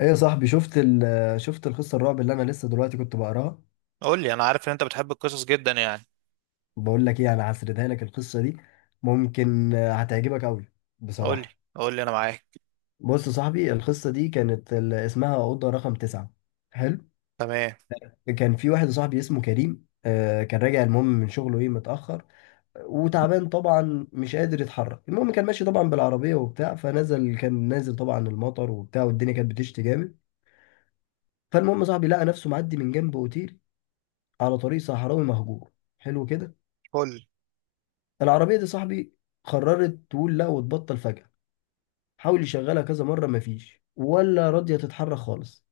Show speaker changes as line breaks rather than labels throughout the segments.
ايه يا صاحبي، شفت ال شفت القصه الرعب اللي انا لسه دلوقتي كنت بقراها؟
قول لي، انا عارف ان انت بتحب القصص جدا يعني.
بقول لك ايه، انا هسردها لك القصه دي. ممكن هتعجبك قوي
قول لي.
بصراحه.
قول لي انا معاك.
بص يا صاحبي، القصه دي كانت اسمها اوضه رقم تسعة. حلو.
تمام.
كان في واحد صاحبي اسمه كريم، كان راجع المهم من شغله ايه، متاخر وتعبان طبعا، مش قادر يتحرك. المهم كان ماشي طبعا بالعربيه وبتاع، فنزل كان نازل طبعا المطر وبتاع، والدنيا كانت بتشتي جامد. فالمهم صاحبي لقى نفسه معدي من جنب اوتيل على طريق صحراوي مهجور. حلو كده.
فل.
العربية دي صاحبي قررت تقول لا وتبطل فجأة. حاول يشغلها كذا مرة، مفيش، ولا راضية تتحرك خالص.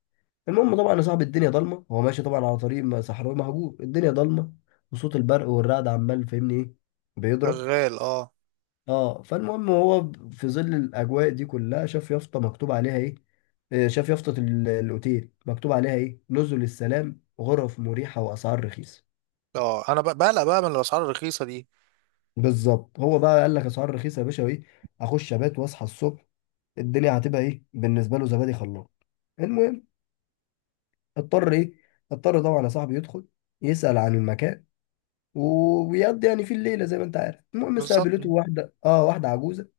المهم طبعا يا صاحبي، الدنيا ضلمة، هو ماشي طبعا على طريق صحراوي مهجور، الدنيا ضلمة وصوت البرق والرعد عمال فاهمني ايه، بيضرب.
شغال. اه.
اه، فالمهم هو في ظل الأجواء دي كلها شاف يافطة مكتوب عليها ايه. شاف يافطة الأوتيل مكتوب عليها ايه، نزل السلام، غرف مريحة وأسعار رخيصة.
اه انا بقلق بقى من الاسعار الرخيصه دي.
بالظبط. هو بقى قال لك أسعار رخيصة يا باشا، وايه، أخش أبات وأصحى الصبح، الدنيا هتبقى ايه بالنسبه له، زبادي خلاص. المهم اضطر ايه، اضطر طبعا يا صاحبي يدخل يسال عن المكان ويقضي يعني في الليله زي ما انت عارف. المهم
بالظبط.
استقبلته واحده، اه، واحده عجوزه.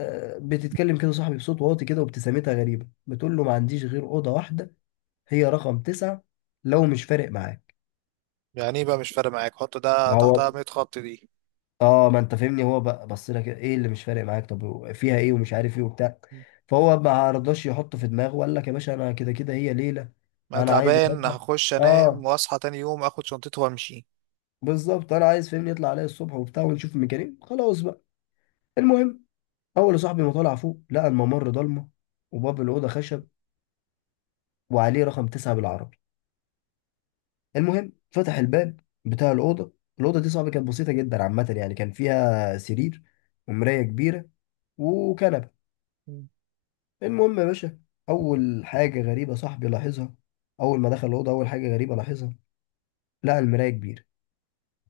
آه بتتكلم كده صاحبي بصوت واطي كده، وابتسامتها غريبه، بتقول له ما عنديش غير اوضه واحده، هي رقم تسعة، لو مش فارق معاك.
يعني ايه بقى مش فارق معاك؟ حط ده
ما هو
تحتها 100 خط دي.
اه، ما انت فاهمني هو بقى بص لك ايه، اللي مش فارق معاك طب فيها ايه، ومش عارف ايه وبتاع. فهو ما رضاش يحط في دماغه وقال لك يا باشا انا كده كده هي ليله،
انا
انا عايز
تعبان،
اباتها.
هخش انام
اه،
واصحى تاني يوم اخد شنطتي وامشي.
بالظبط، انا عايز فاهمني يطلع عليا الصبح وبتاع ونشوف الميكانيك خلاص بقى. المهم اول يا صاحبي ما طلع فوق، لقى الممر ضلمه، وباب الاوضه خشب، وعليه رقم تسعة بالعربي. المهم فتح الباب بتاع الاوضه. الاوضه دي صاحبي كانت بسيطه جدا عامه يعني، كان فيها سرير، ومرايه كبيره، وكنبه.
مم.
المهم يا باشا، اول حاجه غريبه صاحبي لاحظها، اول ما دخل الاوضه، اول حاجه غريبه لاحظها، لقى المرايه كبيره.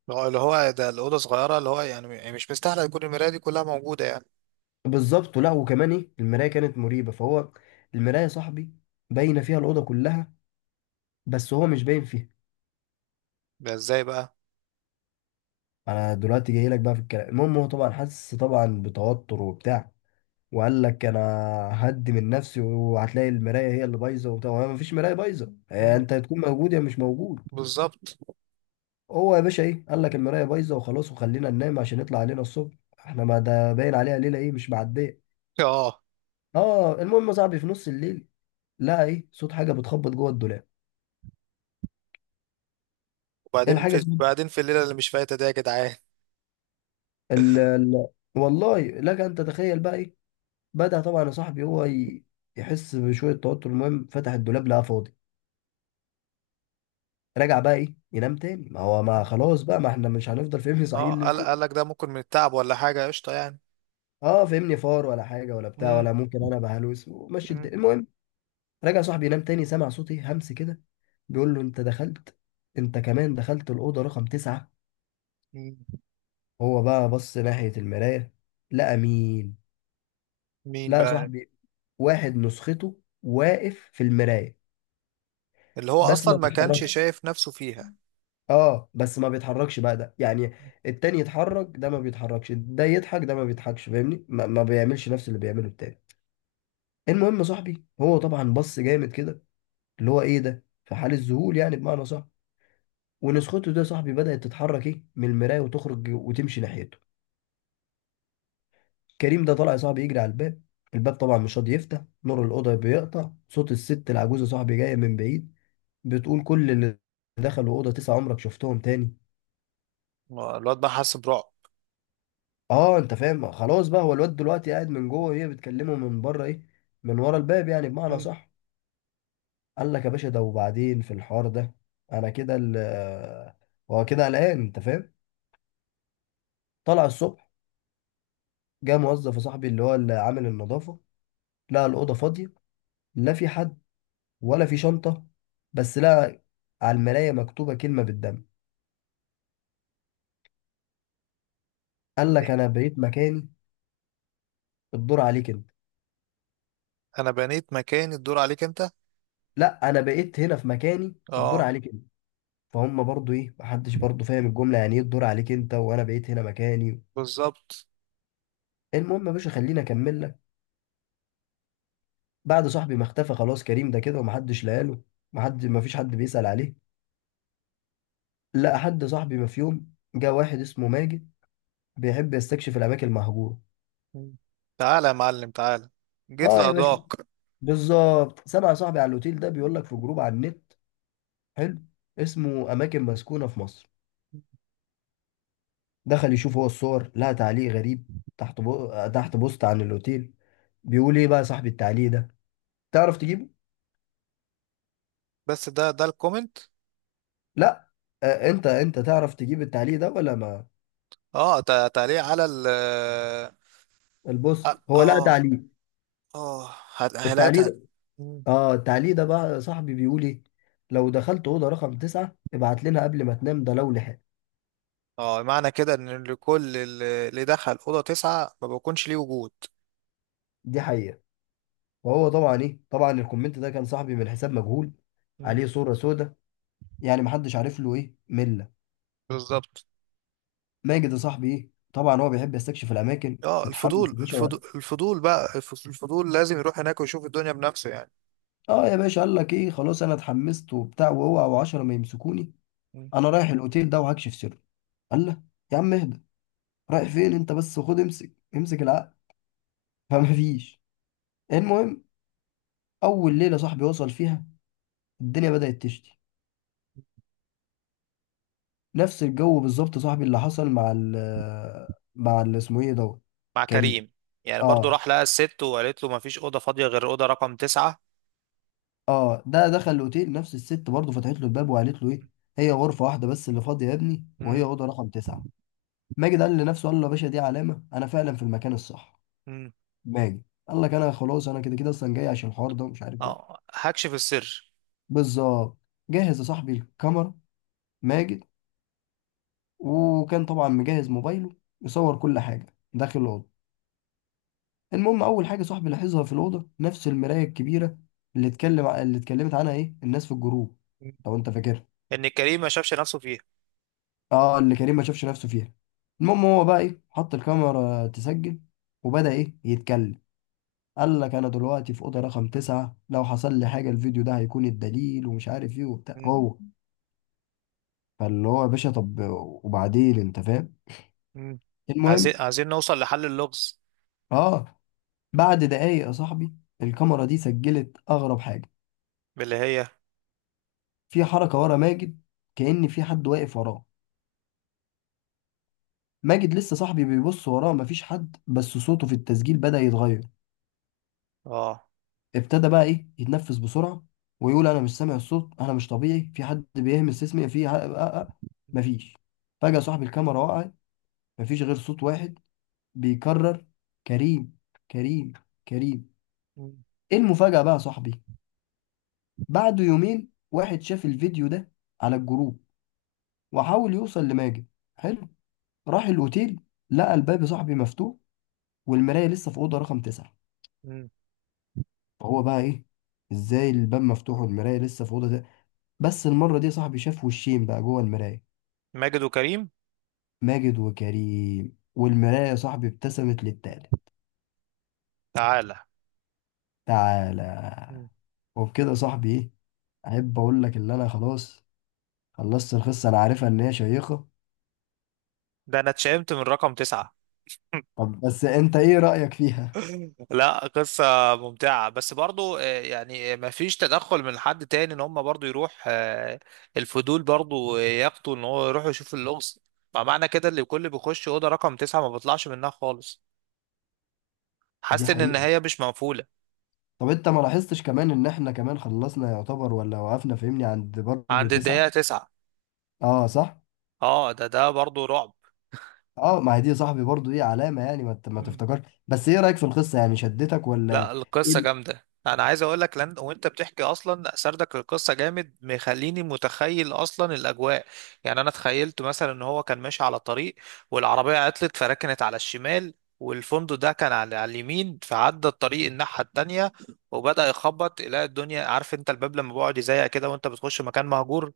اللي هو ده الاوضه صغيره، اللي هو يعني مش مستاهله يكون المرايه دي كلها موجوده يعني.
بالظبط، ولا وكمان ايه، المرايه كانت مريبه. فهو المرايه يا صاحبي باينه فيها الاوضه كلها، بس هو مش باين فيها.
ده ازاي بقى؟
انا دلوقتي جاي لك بقى في الكلام. المهم هو طبعا حس طبعا بتوتر وبتاع وقال لك انا هدي من نفسي وهتلاقي المرايه هي اللي بايظه وبتاع، ما فيش مرايه بايظه،
مم.
انت هتكون موجود يا مش موجود.
بالظبط.
هو يا باشا ايه، قال لك المرايه بايظه وخلاص وخلينا ننام عشان يطلع علينا الصبح، احنا ما ده باين عليها ليله ايه، مش معديه.
اه.
اه، المهم يا صاحبي في نص الليل لقى ايه، صوت حاجه بتخبط جوه الدولاب. ايه
وبعدين
الحاجه،
في
صوت
بعدين في الليله اللي مش فايته دي يا جدعان.
ال ال والله لك ان تتخيل بقى ايه. بدأ طبعا يا صاحبي يحس بشويه توتر. المهم فتح الدولاب لقى فاضي. رجع بقى ايه ينام تاني، ما هو ما خلاص بقى، ما احنا مش هنفضل فهمني صحيح
اه،
الليل
قال
كله.
قال لك ده ممكن من التعب ولا حاجة؟ قشطة يعني.
اه فهمني، فار ولا حاجه ولا بتاع،
مم.
ولا ممكن انا بهلوس، ومشي
مم.
الدنيا. المهم رجع صاحبي ينام تاني، سمع صوتي همس كده بيقول له انت دخلت، انت كمان دخلت الأوضة رقم تسعة.
مم.
هو بقى بص ناحية المراية، لقى مين،
مين
لقى
بقى؟
صاحبي واحد نسخته واقف في المراية،
اللي هو
بس
أصلا
ما
ما كانش
بيتحركش.
شايف نفسه فيها.
اه، بس ما بيتحركش بقى ده يعني، التاني يتحرك ده ما بيتحركش، ده يضحك ده ما بيضحكش، فاهمني ما بيعملش نفس اللي بيعمله التاني. المهم صاحبي هو طبعا بص جامد كده، اللي هو ايه ده في حال الذهول يعني بمعنى صح. ولسخوته ده يا صاحبي بدأت تتحرك ايه من المراية وتخرج وتمشي ناحيته. كريم ده طلع يا صاحبي يجري على الباب، الباب طبعا مش راضي يفتح، نور الأوضة بيقطع، صوت الست العجوزة يا صاحبي جاية من بعيد بتقول كل اللي دخلوا أوضة تسعة عمرك شفتهم تاني.
الواد بقى حس برعب.
اه انت فاهم خلاص بقى، هو الواد دلوقتي قاعد من جوه وهي بتكلمه من بره ايه، من ورا الباب يعني بمعنى
مم.
صح. قال لك يا باشا ده، وبعدين في الحوار ده، انا كده هو كده قلقان انت فاهم. طلع الصبح، جه موظف يا صاحبي اللي هو اللي عامل النظافة، لقى الأوضة فاضية، لا في حد ولا في شنطة، بس لقى على المراية مكتوبة كلمة بالدم، قال لك أنا بقيت مكاني، الدور عليك أنت.
أنا بنيت مكاني، الدور عليك أنت.
لا، أنا بقيت هنا في مكاني، الدور
اه،
عليك أنت. فهم برضو إيه، محدش برضو فاهم الجملة يعني إيه الدور عليك أنت وأنا بقيت هنا مكاني.
بالظبط.
المهم يا باشا خليني أكمل لك. بعد صاحبي ما اختفى خلاص كريم ده كده ومحدش لقاله، مفيش حد بيسأل عليه، لقى حد صاحبي. ما في يوم جه واحد اسمه ماجد، بيحب يستكشف الأماكن المهجورة.
مم. تعالى يا معلم، تعالى. جيت
آه يا باشا،
لأضاك.
بالظبط، سمع صاحبي على الأوتيل ده، بيقول لك في جروب على النت، حلو، اسمه أماكن مسكونة في مصر. دخل يشوف هو الصور، لقى تعليق غريب تحت تحت بوست عن الأوتيل. بيقول إيه بقى صاحب التعليق ده، تعرف تجيبه؟
بس ده الكومنت.
لا، آه أنت تعرف تجيب التعليق ده ولا ما
اه، تعليق على
البوست،
اه،
هو لقى
اه.
تعليق،
آه.
التعليق
هلاقيتها.
ده.
مم.
آه التعليق ده بقى صاحبي بيقول إيه، لو دخلت أوضة رقم تسعة ابعت لنا قبل ما تنام، ده لو لحق.
اه، معنى كده ان لكل اللي دخل اوضه تسعه ما بيكونش ليه وجود.
دي حقيقة. وهو طبعا إيه، طبعا الكومنت ده كان صاحبي من حساب مجهول، عليه صورة سودة، يعني محدش عارف له إيه من.
بالظبط.
ماجد يا صاحبي ايه طبعا هو بيحب يستكشف الاماكن،
اه،
اتحمس
الفضول
يا باشا وقال،
الفضول الفضول بقى، الفضول لازم يروح هناك ويشوف الدنيا بنفسه يعني.
اه يا باشا قال لك ايه خلاص انا اتحمست وبتاع، واوعى وعشرة ما يمسكوني،
مم.
انا رايح الاوتيل ده وهكشف سره. قال له يا عم اهدى، رايح فين انت بس، خد امسك امسك العقل. فما فيش. المهم اول ليله صاحبي وصل فيها، الدنيا بدات تشتي، نفس الجو بالظبط صاحبي اللي حصل مع مع اللي اسمه ايه دوت.
مع
كريم.
كريم. يعني برضو
اه،
راح لقى الست وقالت له مفيش أوضة فاضية غير أوضة رقم تسعة.
اه، ده دخل الاوتيل، نفس الست برضه فتحت له الباب وقالت له ايه، هي غرفه واحده بس اللي فاضيه يا ابني وهي
مم.
اوضه رقم تسعه. ماجد قال لنفسه، قال له يا باشا دي علامه، انا فعلا في المكان الصح.
مم.
ماجد قال لك انا خلاص انا كده كده اصلا جاي عشان الحوار ده ومش عارف ايه.
اه، هكشف السر.
بالظبط. جهز يا صاحبي الكاميرا ماجد، وكان طبعا مجهز موبايله يصور كل حاجه داخل الاوضه. المهم اول حاجه صاحبي لاحظها في الاوضه، نفس المرايه الكبيره اللي اتكلمت عنها ايه الناس في الجروب،
مم.
لو انت فاكرها.
إن كريم ما شافش نفسه فيها.
اه، اللي كريم ما شافش نفسه فيها. المهم هو بقى ايه، حط الكاميرا تسجل وبدأ ايه يتكلم، قال لك انا دلوقتي في اوضه رقم تسعة، لو حصل لي حاجه الفيديو ده هيكون الدليل، ومش عارف ايه وبتاع
مم.
هو. فاللي هو يا باشا طب وبعدين انت فاهم.
مم. عايزين
المهم
عايزين نوصل لحل اللغز.
اه، بعد دقايق يا صاحبي الكاميرا دي سجلت اغرب حاجه،
اللي هي
في حركه ورا ماجد، كأن في حد واقف وراه. ماجد لسه صاحبي بيبص وراه مفيش حد، بس صوته في التسجيل بدأ يتغير.
اه.
ابتدى بقى ايه يتنفس بسرعه، ويقول انا مش سامع الصوت، انا مش طبيعي، في حد بيهمس اسمي في مفيش. فجاه صاحب الكاميرا وقع، مفيش غير صوت واحد بيكرر كريم، كريم، كريم.
مم.
ايه المفاجاه بقى يا صاحبي، بعد يومين واحد شاف الفيديو ده على الجروب، وحاول يوصل لماجد، حلو، راح الاوتيل، لقى الباب يا صاحبي مفتوح، والمرايه لسه في اوضه رقم تسعة.
مم.
فهو بقى ايه، ازاي الباب مفتوح والمرايه لسه في اوضه. بس المرة دي يا صاحبي شاف وشين بقى جوه المراية،
ماجد وكريم.
ماجد وكريم، والمراية يا صاحبي ابتسمت للتالت،
تعالى.
تعالى.
مم.
وبكده يا صاحبي ايه، احب اقول لك ان انا خلاص خلصت القصة، انا عارفها ان هي شيقة.
ده أنا اتشائمت من رقم تسعة.
طب بس انت ايه رأيك فيها.
لا، قصة ممتعة، بس برضو يعني ما فيش تدخل من حد تاني ان هم برضو يروح، الفضول برضو يقتوا ان هو يروح يشوف اللغز. معنى كده اللي كل بيخش أوضة رقم تسعة ما بيطلعش منها خالص.
دي
حاسس ان
حقيقة.
النهاية مش مقفولة.
طب انت ما لاحظتش كمان ان احنا كمان خلصنا يعتبر ولا وقفنا فهمني عند برضه
عند الدقيقة
تسعة.
تسعة.
اه صح.
اه، ده برضو رعب.
اه ما هي دي يا صاحبي برضه ايه علامة يعني، ما ما تفتكرش، بس ايه رأيك في القصة يعني شدتك ولا
لا،
ايه
القصة جامدة، انا عايز اقول لك لان وانت بتحكي اصلا سردك القصة جامد مخليني متخيل اصلا الاجواء. يعني انا تخيلت مثلا ان هو كان ماشي على طريق، والعربية عطلت فركنت على الشمال، والفندق ده كان على اليمين، فعدى الطريق الناحية التانية وبدأ يخبط يلاقي الدنيا. عارف انت الباب لما بيقعد يزيق كده وانت بتخش مكان مهجور؟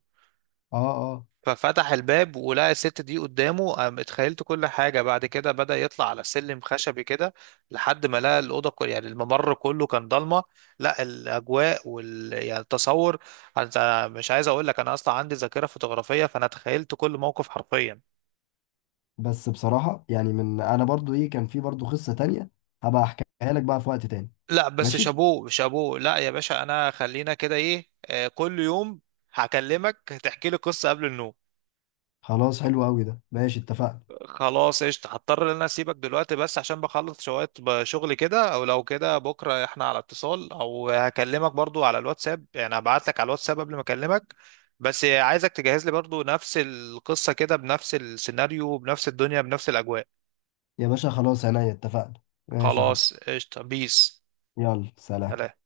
اه اه
ففتح الباب ولقى الست دي قدامه، قام اتخيلت كل حاجة بعد كده. بدأ يطلع على سلم خشبي كده لحد ما لقى الأوضة. كل يعني الممر كله كان ضلمة. لا، الأجواء يعني التصور، أنت مش عايز أقول لك، أنا أصلا عندي ذاكرة فوتوغرافية فأنا تخيلت كل موقف حرفيا.
بس بصراحة يعني من أنا برضو إيه، كان في برضو قصة تانية، هبقى أحكيها لك بقى في وقت تاني.
لا بس،
ماشي.
شابوه شابوه. لا يا باشا، أنا خلينا كده إيه، كل يوم هكلمك هتحكي لي قصة قبل النوم.
خلاص حلو أوي، ده ماشي، اتفقنا.
خلاص، قشطة. هضطر ان انا اسيبك دلوقتي بس عشان بخلص شوية شغل كده. او لو كده بكرة احنا على اتصال، او هكلمك برضو على الواتساب، يعني هبعت لك على الواتساب قبل ما اكلمك. بس عايزك تجهز لي برضو نفس القصة كده، بنفس السيناريو، بنفس الدنيا، بنفس الاجواء.
يا باشا خلاص عينيا، اتفقنا. ماشي أهو.
خلاص، قشطة. بيس.
يلا سلام.
سلام.